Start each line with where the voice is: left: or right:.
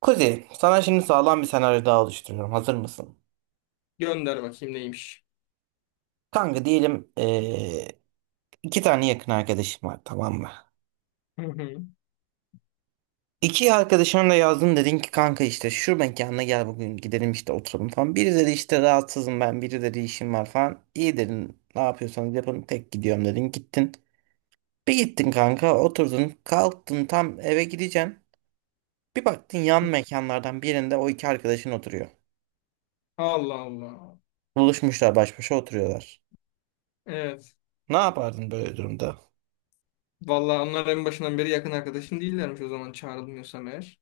right: Kuzey, sana şimdi sağlam bir senaryo daha oluşturuyorum. Hazır mısın?
left: Gönder bakayım neymiş.
right: Kanka diyelim iki tane yakın arkadaşım var, tamam mı?
left: Hı hı.
right: İki arkadaşına da yazdın, dedin ki kanka işte şu mekana gel, bugün gidelim işte oturalım falan. Biri dedi işte rahatsızım ben, biri dedi işim var falan. İyi dedin, ne yapıyorsanız yapın, tek gidiyorum dedin, gittin. Bir gittin kanka, oturdun kalktın, tam eve gideceksin. Bir baktın yan mekanlardan birinde o iki arkadaşın oturuyor.
left: Allah Allah.
right: Buluşmuşlar, baş başa oturuyorlar.
left: Evet.
right: Ne yapardın böyle durumda?
left: Vallahi onlar en başından beri yakın arkadaşım değillermiş o zaman çağrılmıyorsam eğer.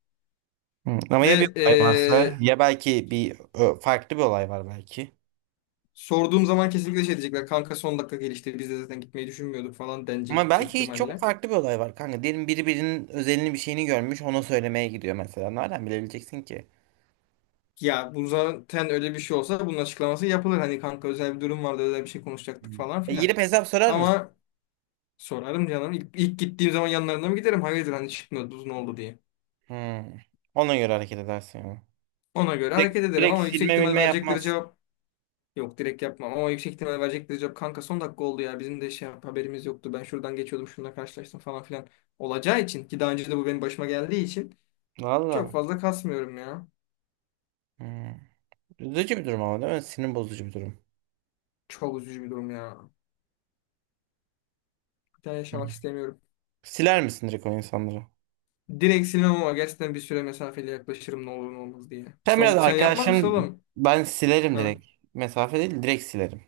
right: Hı, ama ya bir
left: Ve
right: olay varsa, ya belki bir farklı bir olay var belki.
left: sorduğum zaman kesinlikle şey diyecekler. Kanka son dakika gelişti. Biz de zaten gitmeyi düşünmüyorduk falan denecek
right: Ama
left: yüksek
right: belki hiç çok
left: ihtimalle.
right: farklı bir olay var kanka. Diyelim biri birinin özelini, bir şeyini görmüş, ona söylemeye gidiyor mesela. Nereden bilebileceksin ki?
left: Ya bu zaten öyle bir şey olsa bunun açıklaması yapılır. Hani kanka özel bir durum vardı özel bir şey konuşacaktık
right: Hmm.
left: falan
right: E,
left: filan.
right: girip hesap sorar mısın?
left: Ama sorarım canım. İlk gittiğim zaman yanlarına mı giderim? Hayırdır hani çıkmıyoruz ne oldu diye.
right: Hı. Ona göre hareket edersin ya.
left: Ona göre hareket
right: Direkt,
left: ederim
right: direkt
left: ama yüksek
right: silme
left: ihtimal
right: bilme
left: verecekleri
right: yapmaz.
left: cevap. Yok, direkt yapmam ama yüksek ihtimal verecektir cevap. Kanka son dakika oldu ya bizim de haberimiz yoktu. Ben şuradan geçiyordum şununla karşılaştım falan filan. Olacağı için ki daha önce de bu benim başıma geldiği için çok
right: Valla.
left: fazla kasmıyorum ya.
right: Hı. Üzücü bir durum ama, değil mi? Sinir bozucu bir durum.
left: Çok üzücü bir durum ya. Bir daha
right: Hı.
left: yaşamak istemiyorum.
right: Siler misin direkt o insanları?
left: Direkt silmem ama gerçekten bir süre mesafeli yaklaşırım ne olur ne olmaz diye.
right: Sen biraz
left: Sen yapmaz mısın
right: arkadaşım,
left: oğlum?
right: ben silerim
left: Ha.
right: direkt. Mesafe değil, direkt silerim.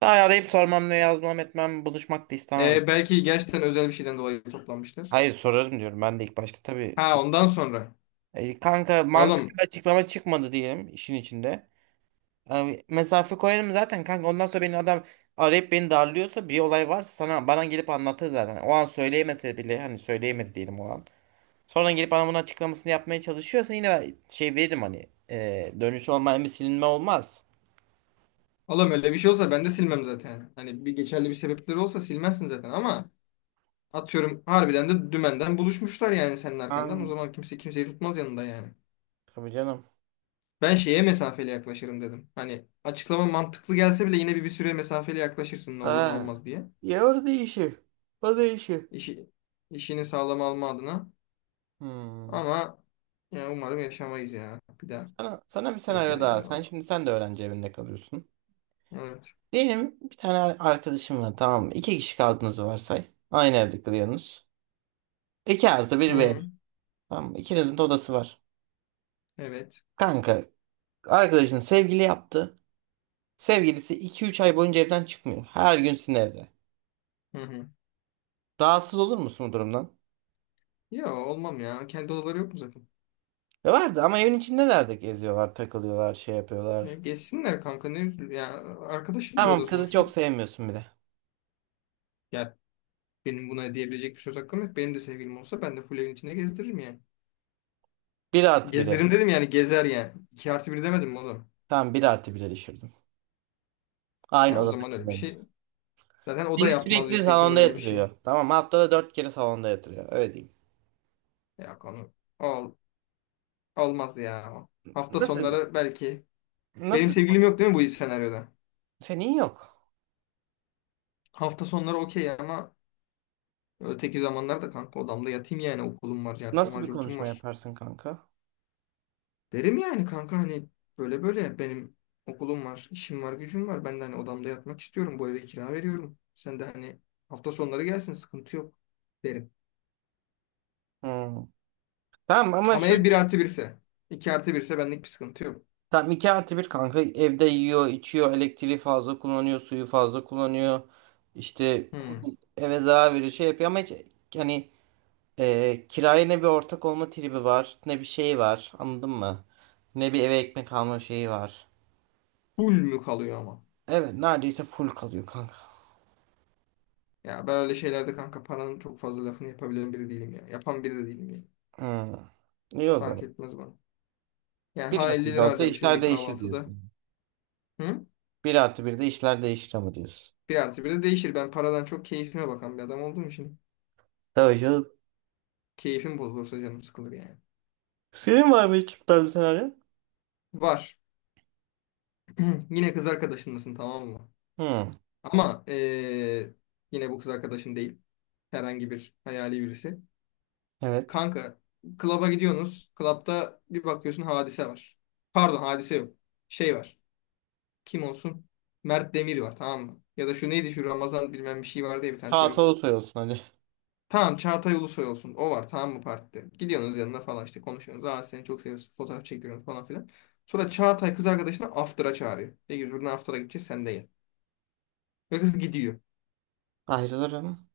right: Daha arayıp sormam, ne yazmam etmem, buluşmak da istemem.
left: E, belki gerçekten özel bir şeyden dolayı toplanmıştır.
right: Hayır, sorarım diyorum ben de ilk başta tabii.
left: Ha ondan sonra.
right: E, kanka mantıklı
left: Oğlum,
right: bir açıklama çıkmadı diyelim işin içinde. Yani mesafe koyarım zaten kanka, ondan sonra beni adam arayıp beni darlıyorsa, bir olay varsa sana bana gelip anlatır zaten. O an söyleyemese bile, hani söyleyemedi diyelim o an. Sonra gelip bana bunun açıklamasını yapmaya çalışıyorsa, yine ben şey veririm, hani dönüş olmayan bir silinme olmaz.
left: oğlum öyle bir şey olsa ben de silmem zaten. Hani bir geçerli bir sebepleri olsa silmezsin zaten ama atıyorum harbiden de dümenden buluşmuşlar yani senin arkandan. O
right: Aynen.
left: zaman kimse kimseyi tutmaz yanında yani.
right: Tabii canım.
left: Ben şeye mesafeli yaklaşırım dedim. Hani açıklama mantıklı gelse bile yine bir süre mesafeli yaklaşırsın ne olur ne
right: Ha.
left: olmaz diye.
right: Ya orada işi. O da işi.
left: İşi, işini sağlam alma adına.
right: Hmm.
left: Ama yani umarım yaşamayız ya. Bir daha
right: Sana bir
left: yeter
right: senaryo daha.
left: yani
right: Sen
left: bana.
right: şimdi, sen de öğrenci evinde kalıyorsun.
left: Evet.
right: Diyelim bir tane arkadaşım var, tamam mı? İki kişi kaldığınızı varsay. Aynı evde kalıyorsunuz. İki artı bir bir ev.
left: Hı,
right: Tamam mı? İkinizin de odası var.
left: evet.
right: Kanka arkadaşın sevgili yaptı. Sevgilisi iki üç ay boyunca evden çıkmıyor. Her gün sizin evde.
left: Hı hı.
right: Rahatsız olur musun bu durumdan?
left: Ya olmam ya. Kendi odaları yok mu zaten?
right: Ya vardı ama evin içindeler, de geziyorlar, takılıyorlar, şey
left: Ya,
right: yapıyorlar.
left: geçsinler kanka ne üzül. Ya arkadaşımdır o
right: Tamam,
left: da
right: kızı çok
left: sonuçta.
right: sevmiyorsun bile.
left: Ya benim buna diyebilecek bir söz hakkım yok. Benim de sevgilim olsa ben de full evin içinde gezdiririm yani.
right: Bir artı biri.
left: Gezdiririm dedim yani gezer yani. İki artı bir demedim mi oğlum?
right: Tamam, bir artı bire düşürdüm. Aynı
left: Ya o
right: odada
left: zaman öyle bir şey.
right: kalıyorsunuz.
left: Zaten o da
right: Seni
left: yapmaz
right: sürekli
left: yüksek ihtimal
right: salonda
left: öyle bir şey.
right: yatırıyor. Tamam, haftada dört kere salonda yatırıyor. Öyle diyeyim.
left: Ya konu ol, olmaz ya. Hafta
right: Nasıl
left: sonları belki. Benim
right: nasıl
left: sevgilim yok değil mi bu senaryoda?
right: senin yok.
left: Hafta sonları okey ama öteki zamanlarda kanka odamda yatayım yani okulum var, cartım
right: Nasıl
left: var,
right: bir
left: curtum
right: konuşma
left: var.
right: yaparsın kanka?
left: Derim yani kanka hani böyle böyle benim okulum var, işim var, gücüm var. Ben de hani odamda yatmak istiyorum. Bu eve kira veriyorum. Sen de hani hafta sonları gelsin, sıkıntı yok derim.
right: Hmm. Tamam ama
left: Ama ev
right: şöyle bir
left: bir
right: şey.
left: artı birse, 2 artı birse ise benlik bir sıkıntı yok.
right: Tamam, 2 artı 1 kanka evde yiyor, içiyor, elektriği fazla kullanıyor, suyu fazla kullanıyor. İşte
left: Hmm.
right: eve zarar veriyor, şey yapıyor ama hiç, yani kiraya ne bir ortak olma tribi var, ne bir şey var, anladın mı? Ne bir eve ekmek alma şeyi var.
left: Full mü kalıyor ama?
right: Evet, neredeyse full kalıyor kanka.
left: Ya ben öyle şeylerde kanka paranın çok fazla lafını yapabilen biri değilim ya. Yapan biri de değilim yani.
right: Hmm. İyi o
left: Fark
right: zaman.
left: etmez bana. Yani
right: Bir
left: ha
right: artı
left: 50
right: bir
left: lira
right: olsa
left: harcamışım
right: işler
left: bir
right: değişir
left: kahvaltıda.
right: diyorsun.
left: Hı?
right: Bir artı bir de işler değişir ama diyorsun.
left: Bir artı 1 de değişir. Ben paradan çok keyfime bakan bir adam olduğum için
right: Tabii canım.
left: keyfim bozulursa canım sıkılır yani.
right: Senin var mı hiç bu tarz bir senaryo?
left: Var. Yine kız arkadaşındasın tamam mı?
right: Hmm,
left: Ama yine bu kız arkadaşın değil. Herhangi bir hayali birisi.
right: evet.
left: Kanka klaba gidiyorsunuz. Klapta bir bakıyorsun hadise var. Pardon, hadise yok. Şey var. Kim olsun? Mert Demir var tamam mı? Ya da şu neydi şu Ramazan bilmem bir şey vardı ya, bir tane
right: Rahat
left: çocuk.
right: Ulusoy olsun hadi.
left: Tamam, Çağatay Ulusoy olsun. O var tamam mı partide? Gidiyorsunuz yanına falan işte konuşuyorsunuz. Aa seni çok seviyoruz. Fotoğraf çekiyorsunuz falan filan. Sonra Çağatay kız arkadaşını after'a çağırıyor. Diyor ki buradan after'a gideceğiz sen de gel. Ve kız gidiyor.
right: Ayrılırım.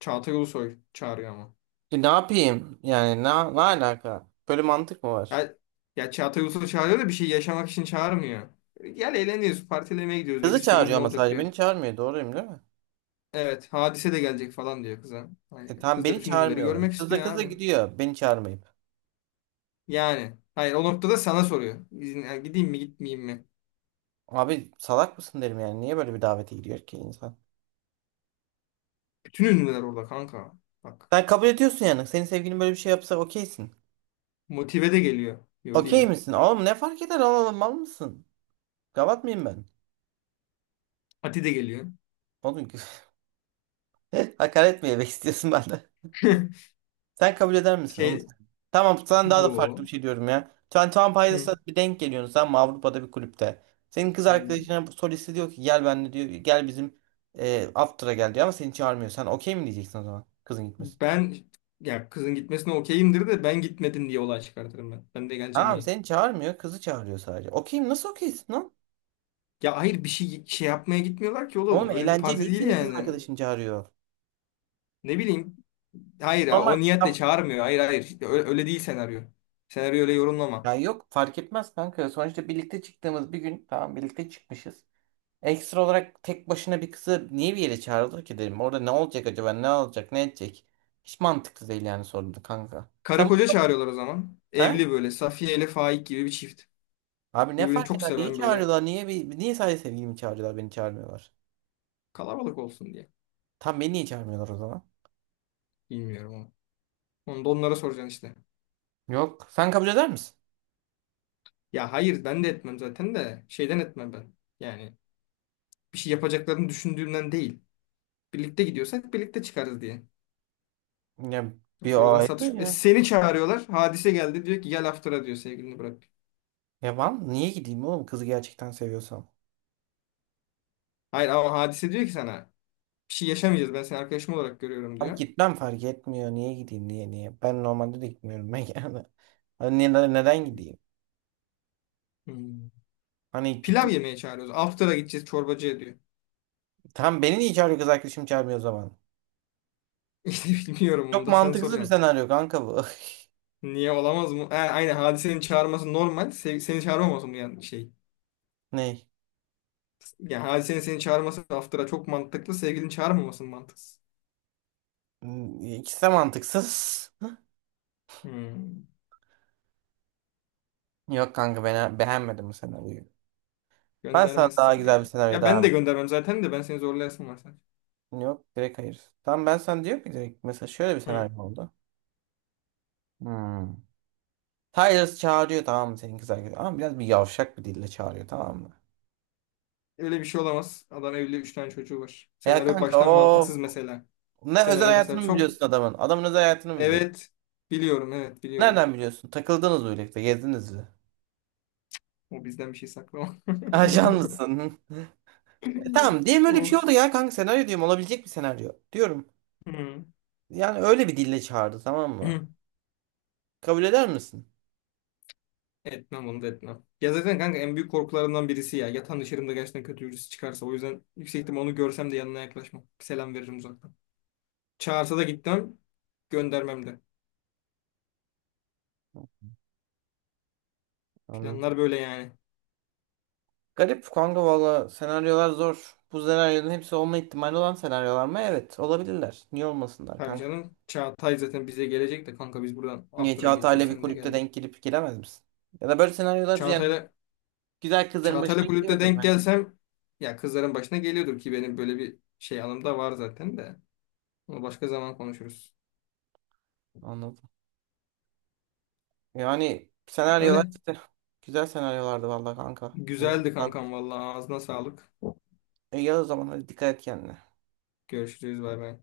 left: Çağatay Ulusoy çağırıyor ama.
right: E, ne yapayım? Yani ne alaka? Böyle mantık mı var?
left: Ya, ya Çağatay Ulusoy çağırıyor da bir şey yaşamak için çağırmıyor. Gel eğleniyoruz, partilemeye gidiyoruz diyor. Bir
right: Kızı
left: sürü
right: çağırıyor
left: ünlü
right: ama
left: olacak
right: sadece beni
left: diyor.
right: çağırmıyor. Doğruyum, değil mi?
left: Evet, Hadise de gelecek falan diyor kıza. Hani
right: E tamam,
left: kız da
right: beni
left: bütün ünlüleri
right: çağırmıyorlar.
left: görmek
right: Kız da
left: istiyor
right: kız da
left: abi.
right: gidiyor, beni çağırmayıp.
left: Yani. Hayır, o noktada sana soruyor. İzin, yani gideyim mi gitmeyeyim mi?
right: Abi salak mısın derim yani. Niye böyle bir davete gidiyor ki insan?
left: Bütün ünlüler orada kanka. Bak.
right: Sen kabul ediyorsun yani. Senin sevgilin böyle bir şey yapsa okeysin.
left: Motive de geliyor. Yo,
right: Okey
left: değilim.
right: misin? Oğlum, ne fark eder? Oğlum, mal mısın? Gavat mıyım ben?
left: Ati de geliyor.
right: Oğlum hakaret mi yemek istiyorsun benden? Sen kabul eder misin onu?
left: Şey
right: Tamam, sana daha da farklı
left: yo.
right: bir şey diyorum ya. Sen Tom Pilots'a
left: Hı.
right: bir denk geliyorsun sen Avrupa'da bir kulüpte. Senin kız
left: Aynen.
right: arkadaşına bu solisti diyor ki gel benimle diyor, gel bizim after'a gel diyor ama seni çağırmıyor. Sen okey mi diyeceksin o zaman, kızın gitmesin?
left: Ben ya kızın gitmesine okeyimdir de ben gitmedim diye olay çıkartırım ben. Ben de geleceğim
right: Tamam,
left: diye.
right: seni çağırmıyor, kızı çağırıyor sadece. Okey mi? Nasıl okeysin lan?
left: Ya hayır, bir şey şey yapmaya gitmiyorlar ki
right: Oğlum,
left: oğlum. Öyle bir
right: eğlence
left: parti
right: niye
left: değil
right: senin kız
left: yani.
right: arkadaşını çağırıyor?
left: Ne bileyim. Hayır
right: Normal.
left: o niyetle çağırmıyor. Hayır hayır. İşte öyle, öyle değil senaryo. Senaryo öyle yorumlama.
right: Ya yok, fark etmez kanka. Sonuçta birlikte çıktığımız bir gün, tamam, birlikte çıkmışız. Ekstra olarak tek başına bir kızı niye bir yere çağırılır ki dedim. Orada ne olacak acaba? Ne olacak? Ne edecek? Hiç mantıklı değil yani, sordu kanka.
left: Karı
right: Sen bu.
left: koca çağırıyorlar o zaman.
right: He?
left: Evli böyle. Safiye ile Faik gibi bir çift.
right: Abi ne
left: Birbirini
right: fark
left: çok
right: eder? Niye
left: seven böyle.
right: çağırıyorlar? Niye sadece sevgilimi çağırıyorlar? Beni çağırmıyorlar.
left: Kalabalık olsun diye.
right: Tam beni niye çağırmıyorlar o zaman?
left: Bilmiyorum ama. Onu da onlara soracaksın işte.
right: Yok. Sen kabul eder misin?
left: Ya hayır ben de etmem zaten de. Şeyden etmem ben. Yani bir şey yapacaklarını düşündüğümden değil. Birlikte gidiyorsak birlikte çıkarız diye.
right: Ya bir o
left: Sonradan satış.
right: ayrı
left: E,
right: ya.
left: seni çağırıyorlar. Hadise geldi diyor ki gel after'a diyor, sevgilini bırak.
right: Ya ben niye gideyim oğlum, kızı gerçekten seviyorsam?
left: Hayır ama Hadise diyor ki sana bir şey yaşamayacağız, ben seni arkadaşım olarak görüyorum
right: Abi
left: diyor.
right: gitmem, fark etmiyor. Niye gideyim, niye niye? Ben normalde de gitmiyorum ben yani. Hani neden gideyim?
left: Hmm.
right: Hani
left: Pilav
right: gittim.
left: yemeye çağırıyoruz. After'a gideceğiz çorbacıya diyor.
right: Tam beni niye çağırıyor, kız arkadaşım çağırmıyor o zaman?
left: İşte bilmiyorum onu
right: Çok
left: da sen
right: mantıksız bir
left: soracaksın.
right: senaryo kanka bu.
left: Niye olamaz mı? Ha, aynen Hadise'nin çağırması normal. Seni çağırmaması mı yani şey?
right: Ney?
left: Yani Hadise'nin seni çağırması after'a çok mantıklı. Sevgilini çağırmaması mı mantıksız?
right: Hmm, İkisi de mantıksız.
left: Hmm.
right: Yok kanka, ben beğenmedim bu senaryoyu. Ben sana daha
left: Göndermezsin
right: güzel bir
left: ya.
right: senaryo
left: Ya ben
right: daha.
left: de göndermem zaten de ben seni zorlayasın var sen.
right: Yok, direkt hayır. Tamam, ben sana diyorum ki direkt mesela şöyle bir
left: Hı.
right: senaryo oldu. Hmm. Tyler çağırıyor, tamam mı, senin kız arkadaşı ama biraz bir yavşak bir dille çağırıyor, tamam mı?
left: Öyle bir şey olamaz. Adam evli, 3 tane çocuğu var.
right: Ya
left: Senaryo
right: kanka,
left: baştan
right: of.
left: mantıksız mesela.
right: Ne, özel
left: Senaryo mesela
right: hayatını mı
left: çok.
right: biliyorsun adamın? Adamın özel hayatını mı biliyorsun?
left: Evet. Biliyorum, evet biliyorum.
right: Nereden biliyorsun? Takıldınız mı birlikte? Gezdiniz mi?
left: O bizden bir şey saklama.
right: Ajan mısın? E, tamam, diyelim öyle bir şey oldu
left: Of.
right: ya kanka, senaryo diyorum, olabilecek bir senaryo. Diyorum.
left: Hmm.
right: Yani öyle bir dille çağırdı, tamam mı? Kabul eder misin?
left: Etmem, onu da etmem. Ya zaten kanka en büyük korkularımdan birisi ya. Yatağın dışarımda gerçekten kötü birisi çıkarsa. O yüzden yüksek ihtimal onu görsem de yanına yaklaşmam. Selam veririm uzaktan. Çağırsa da gitmem. Göndermem de.
right: Anladım.
left: Planlar böyle yani.
right: Garip kanka, valla senaryolar zor. Bu senaryoların hepsi olma ihtimali olan senaryolar mı? Evet, olabilirler. Niye olmasınlar
left: Tabii
right: kanka?
left: canım. Çağatay zaten bize gelecek de kanka biz buradan
right: Niye
left: after'a geçiyoruz.
right: Çağatay'la bir
left: Sen de
right: kulüpte
left: gel.
right: denk gelip giremez misin? Ya da böyle senaryolar yani
left: Çağatay'la
right: güzel kızların başına
left: Çağatay'la kulüpte
right: geliyordur
left: denk
right: bence.
left: gelsem, ya kızların başına geliyordur ki benim böyle bir şey anım da var zaten de. Onu başka zaman konuşuruz.
right: Anladım. Yani senaryolar
left: Öyle.
right: işte güzel senaryolardı valla kanka. Emin ol.
left: Güzeldi kankam, vallahi ağzına sağlık.
right: İyi o zaman, hadi dikkat et kendine.
left: Görüşürüz, bay bay.